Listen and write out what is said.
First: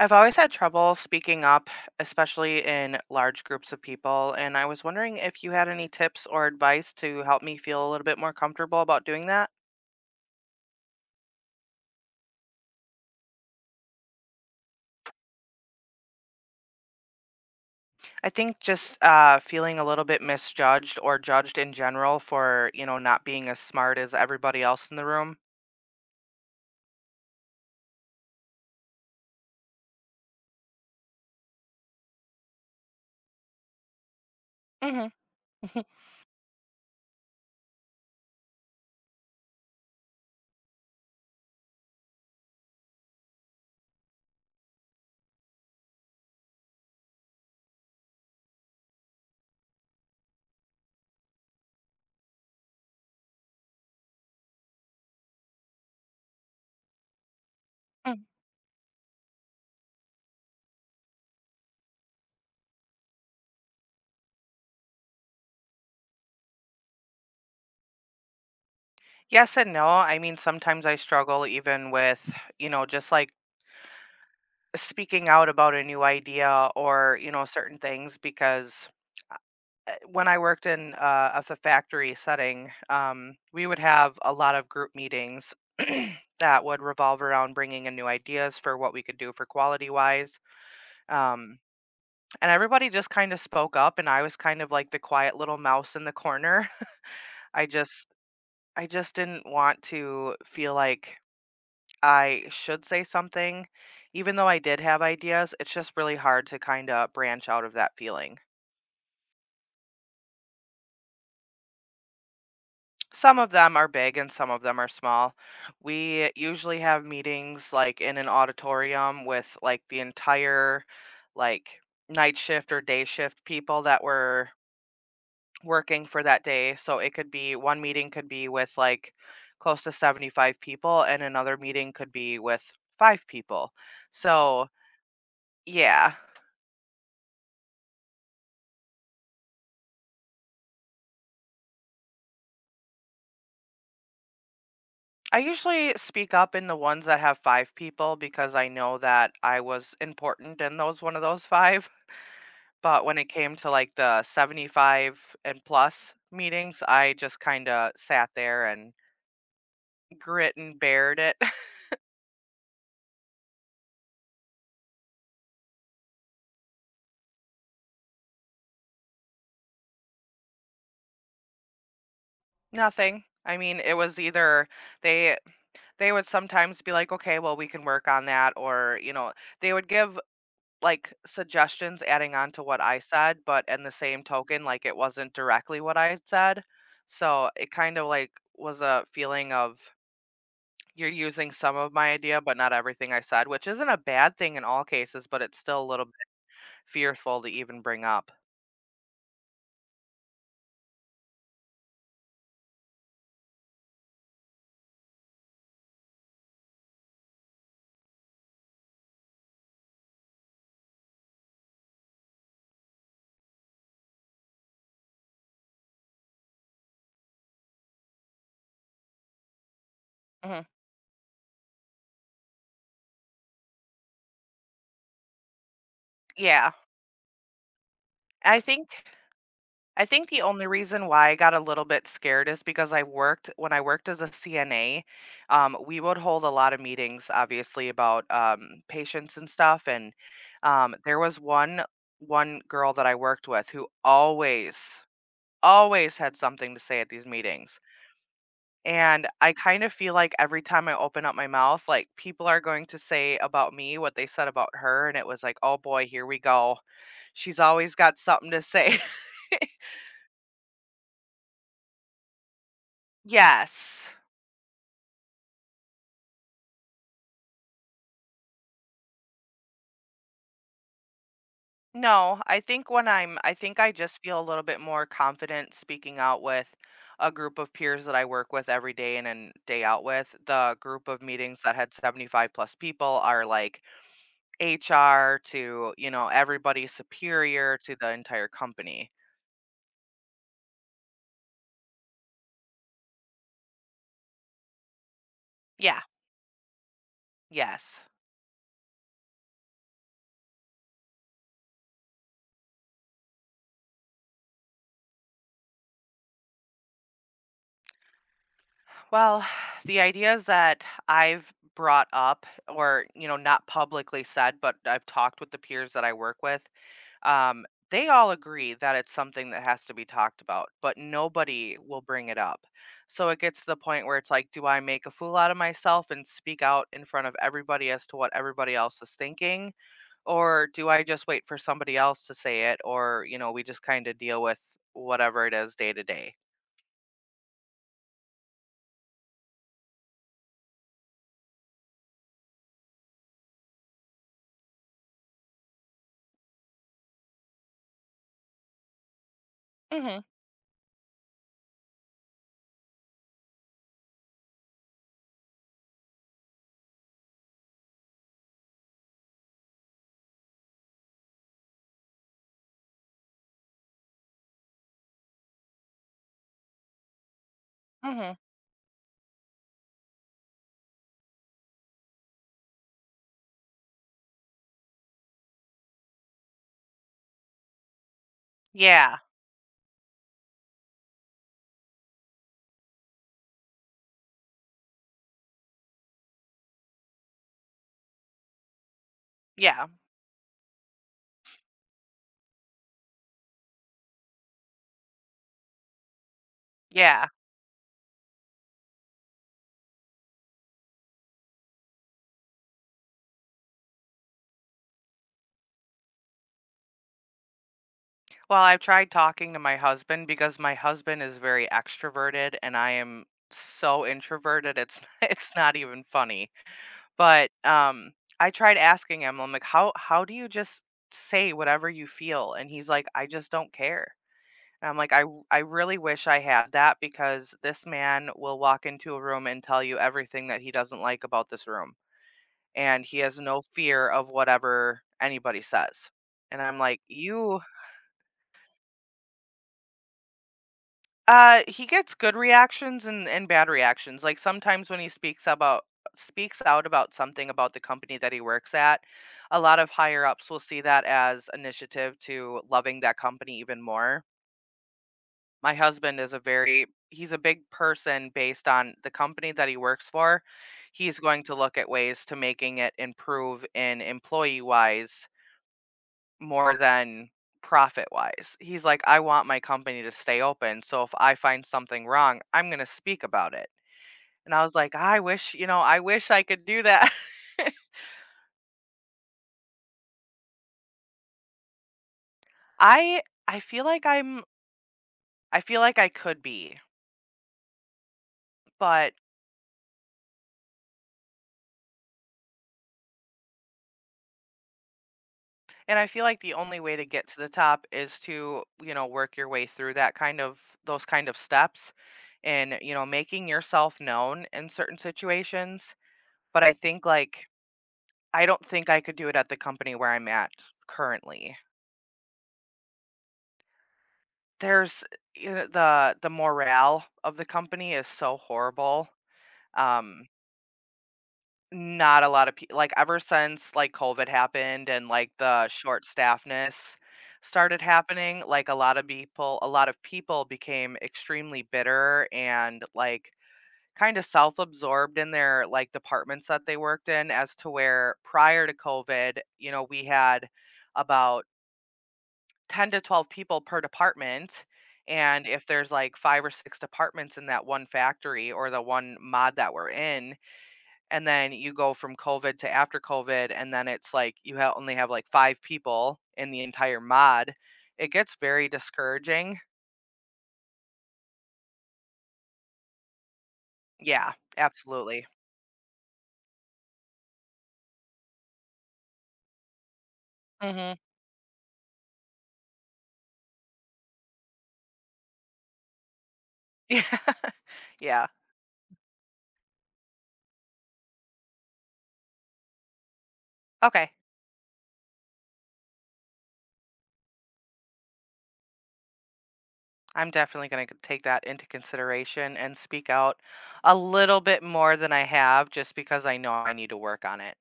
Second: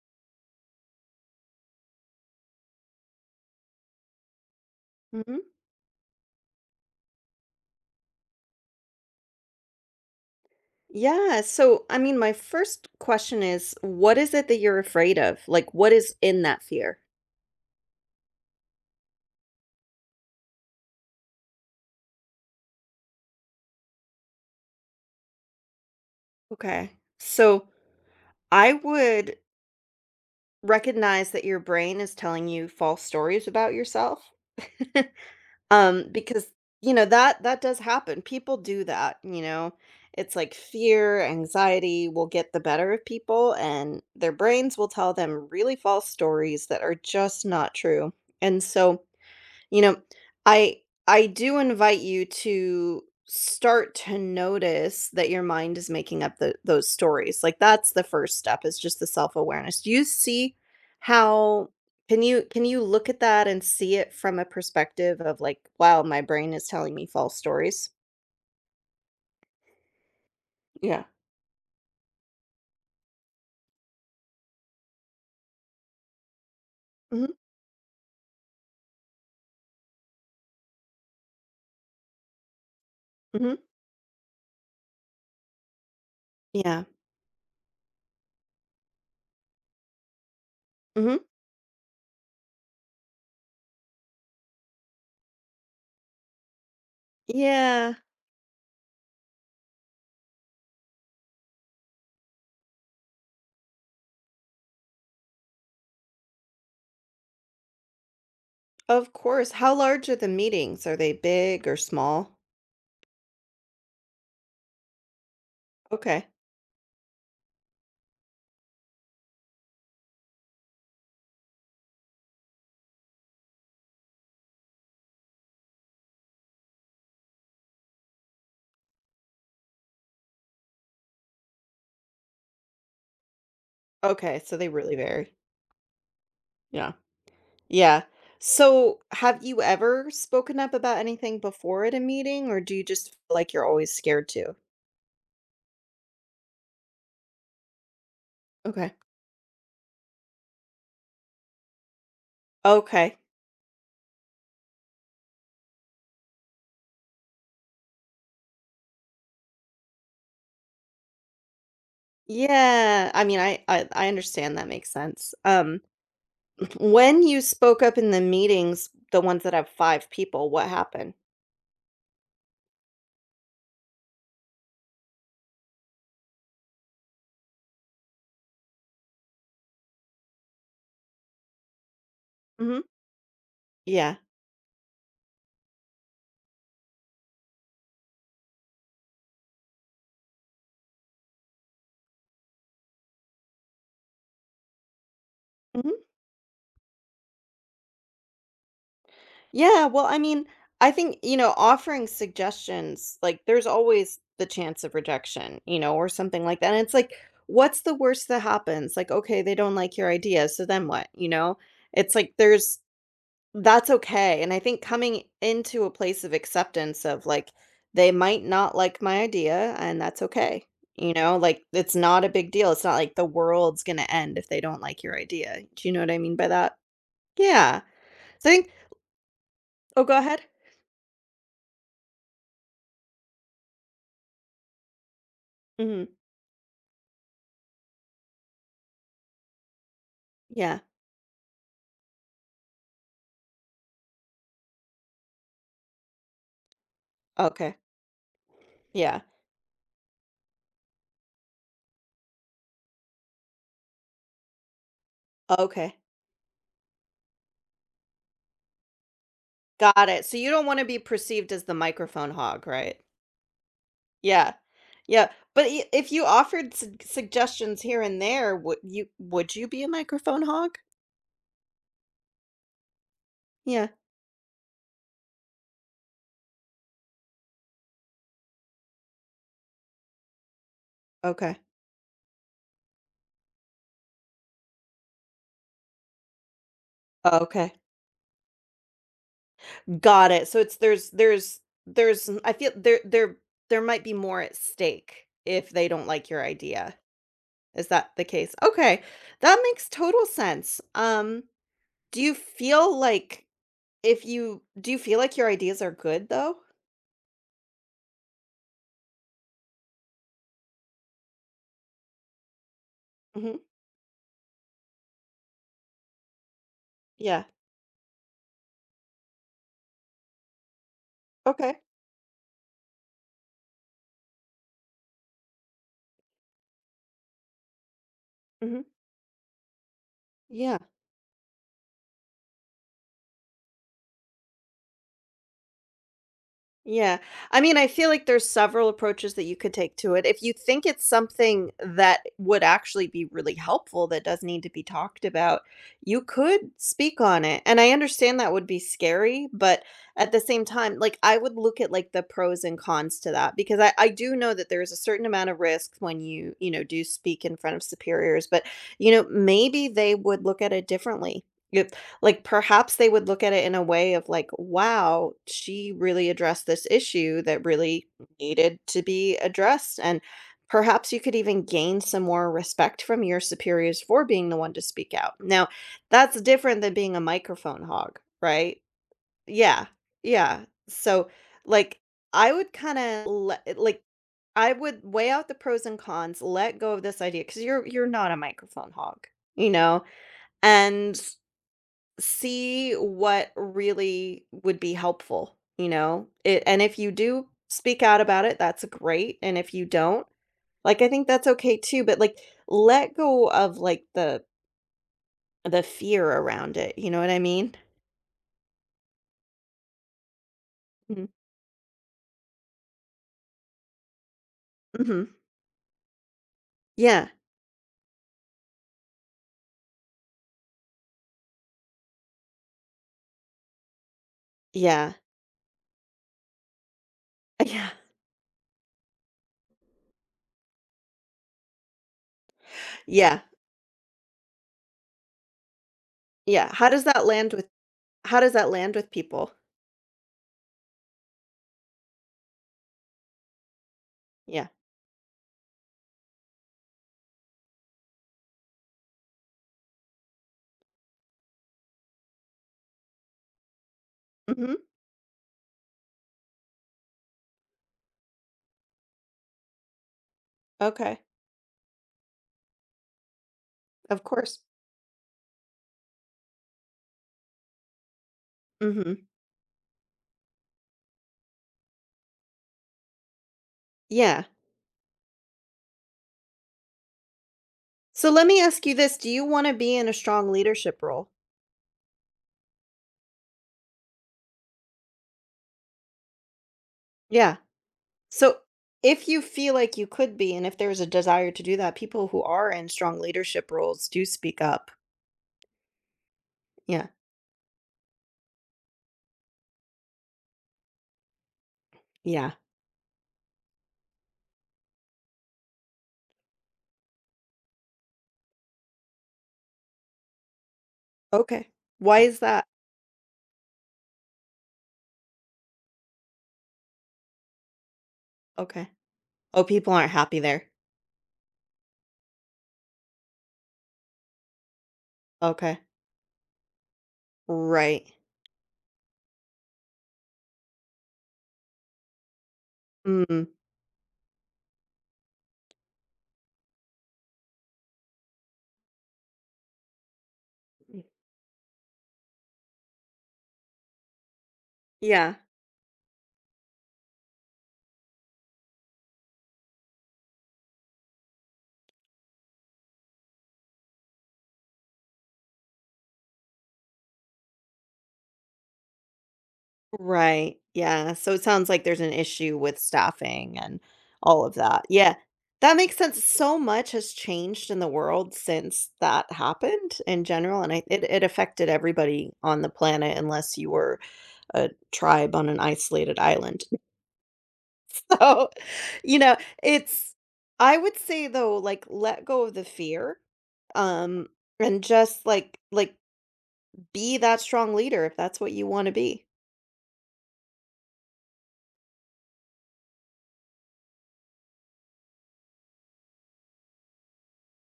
I've always had trouble speaking up, especially in large groups of people, and I was wondering hmm if you had any tips or advice to help me feel a little bit more comfortable about doing that. Yeah. So, I mean, my first question is, what is it that you're afraid of? Like, what is in that fear? I think just feeling a little bit misjudged or judged in general for, not being as smart as everybody else in the room. Okay. So, I would recognize that your brain is telling you false stories about yourself. Hmm. Because, that does happen. People do that. It's like fear, anxiety will get the better of people, and their brains will tell them really false stories that are just not true. And so, You know, I I do invite you to start to notice that your mind is making up those stories. Like that's the first step is just the self-awareness. Do you see how can you look at that and see it from a perspective of like, wow, my brain is telling me false stories? Yes and no. I mean, sometimes I Yeah. struggle even with, just like speaking out about a new idea or, Hmm. Certain things because when I worked in of the factory setting, Hmm. we would have a lot of group meetings that would Yeah. revolve around bringing in new ideas for what we could do for quality wise. Hmm. Um, and everybody just kind of spoke up, and I was kind of like the quiet little mouse in the corner. I Yeah. just, I just didn't want to feel like I should say something, even though I did have ideas. It's just really hard to kind of branch out of that feeling. Of course. How large are the meetings? Are they big or small? Some of them are big and some of them are small. Okay. We usually have meetings like in an auditorium with like the entire like night shift or day shift people that were working for that day. So it could be one meeting could be with like close to 75 people and another meeting could be with 5 people. Okay. So So, they really vary. yeah. Yeah. Yeah. So, have you ever spoken up about anything before at a meeting, or do you just feel like you're always scared to? I usually speak up in the ones that have 5 people because I Okay. know that I was important in those one of those 5. But when Okay. it came to, like, the 75 and plus meetings, I just kinda sat there and grit and bared it. Yeah. I mean, I understand that makes sense. When you spoke up in the meetings, the ones that have five people, what happened? Nothing. I mean, it was either they they would sometimes be like, "Okay, well, we can work on that," or, you know, they would give, like, suggestions adding on to Hmm. what I said, but in the Yeah. same token, like, it wasn't directly what I had said. So, it kind of, like, was a feeling of, you're using some of my idea, but not everything I said, which isn't a bad thing in all cases, but it's still a little bit fearful to even bring up. Yeah, well, I mean, I think, offering suggestions, like there's always the chance of rejection, or something like that. And it's like, what's the worst that happens? Like, okay, they don't like your idea, so then what? You know? It's like there's that's okay. And I think coming into a place of acceptance of like they might not like my idea and that's okay. Mhm. Like it's not a big deal. It's not like the world's going to end if they don't like your idea. Do you know what I mean by Yeah. that? Yeah. So I I think, think I oh, go think the ahead. only reason why I got a little bit scared is because I worked as a CNA. We would Mhm. hold a lot of meetings obviously about, patients and stuff, and, Yeah. There was one girl that I worked with who always had something to say at these Okay. meetings. Yeah. And I kind of feel like every time I open up my mouth, like people are going to say about me what they said about her. And it was like, oh Okay. boy, here we go. She's always got something to say. Got it. So you don't wanna be perceived as the microphone hog, right? Yes. Yeah. Yeah, but I if you offered suggestions here and there, would you be a microphone hog? No, I think Yeah. I just feel a little bit more confident speaking out with a group of peers that I work with every day in and day out with. The group of Okay. meetings that had 75 plus people are like HR to, you know, everybody Okay. superior to the entire company. Got it. So it's there's n- I feel there might be more at stake if they Yeah. don't like your idea. Is Yes. that the case? Okay. That makes total sense. Do you feel like If you do you feel like your ideas are good though? Well, the ideas that I've brought up or, you know, Mhm. not publicly said, but I've talked with the peers that I work with, Yeah. um, they all agree that it's something that has to be talked about, but nobody Okay. will bring it up. So it gets to the point where it's like, do I make a fool out of myself and speak out in front of everybody as to what everybody Mhm. else is thinking? Or Yeah. do I just wait for somebody else to say it? Or, you know, we just kind of deal with whatever it is day to day. Yeah. I mean, I feel like there's several approaches that you could take to it. If you think it's something that would actually be really helpful that does need to be talked about, you could speak on it. And I understand that would be scary, but Mm at the same time, like I would look at like the pros and cons to that because I do know that there's a certain amount of risk when you, do speak in front of superiors, but maybe they would look at it differently. Yep, like, perhaps they would look at it in a way of like, wow, she really addressed this issue that really hmm. Mm hmm. needed to be addressed. And perhaps you could even gain some more respect from your superiors for being the one to speak out. Now, that's different than being a microphone hog, right? Yeah. Yeah. Yeah. So, like, I would kind of like, I would weigh out the pros and cons, let go of this idea because you're not a microphone hog, you Yeah. know, and see what really would be helpful, you know? It and if you Yeah. do speak out about it, that's great, and if you don't, like, I think that's okay too, but, like, let go of, like, the fear around it, you know what I mean? Well, I've tried talking to my husband because my husband Mhm, is very extroverted and I am so introverted it's mhm. it's not even funny. Yeah, But I tried asking him, I'm like, how do you just say whatever you feel? And he's like, I just don't care. And I'm like, yeah, I really wish I had that because this yeah, man will walk into a room and tell you everything that he doesn't like about this room. And he has yeah, no fear of whatever anybody says. And yeah. I'm How like, does that land you— with how does that land with people? He gets good reactions and bad reactions. Like, Yeah. sometimes when he speaks out about something about the company that he works at, a lot of higher ups will see that as initiative to loving that company even more. Mhm. My husband is a very he's a big person based on the company that he works for. He's Okay. going to look at ways to making it improve in Of course. employee wise more than profit wise. He's like, I Mhm. want my company to stay open. So if I find something wrong, I'm going to speak about it. Yeah. And I was like, I wish, you know, I wish I could do that. So let me ask you this, do you wanna be in a strong leadership role? I I feel like I feel like I could be, Yeah. So, but— if you feel like you could be, and if there's a desire to do that, people who are in strong leadership roles do speak up. and I feel like the only way to Yeah. get to the top is to, you know, work your way through that those kind of steps Yeah. and, you know, making yourself known in certain situations. But I think like I don't think I could do it at the company where I'm at currently. Okay. Why is that? There's You know, the morale of the company is so Okay. horrible. Oh, people aren't Um, happy there. Not a lot of people like ever since like COVID happened and like the Okay. short staffness started Right. happening, like a lot of people became extremely bitter and like Mm. kind of self-absorbed in their like departments that they worked in as to where prior to COVID, you know, we had about 10 to 12 people per department, Yeah. and if there's like 5 or 6 departments in that one factory or the one mod that we're in, and then you go from covid to after covid, and then it's like you only have like 5 people in the entire mod. It gets very discouraging. Right. Yeah. So it sounds like there's an issue with staffing and Yeah, all of that. Yeah. absolutely. That makes sense. So much has changed in the world since that happened in general. And I, Hmm. it, it affected everybody on the planet, unless you were a tribe on an isolated island. Yeah, yeah. So, you know, it's I would say though, like let go of the fear, Okay, um, and just like be that strong leader if that's what you want to be. I'm definitely going to take that into consideration and speak out a little bit more than I have just because I know I need to work on it.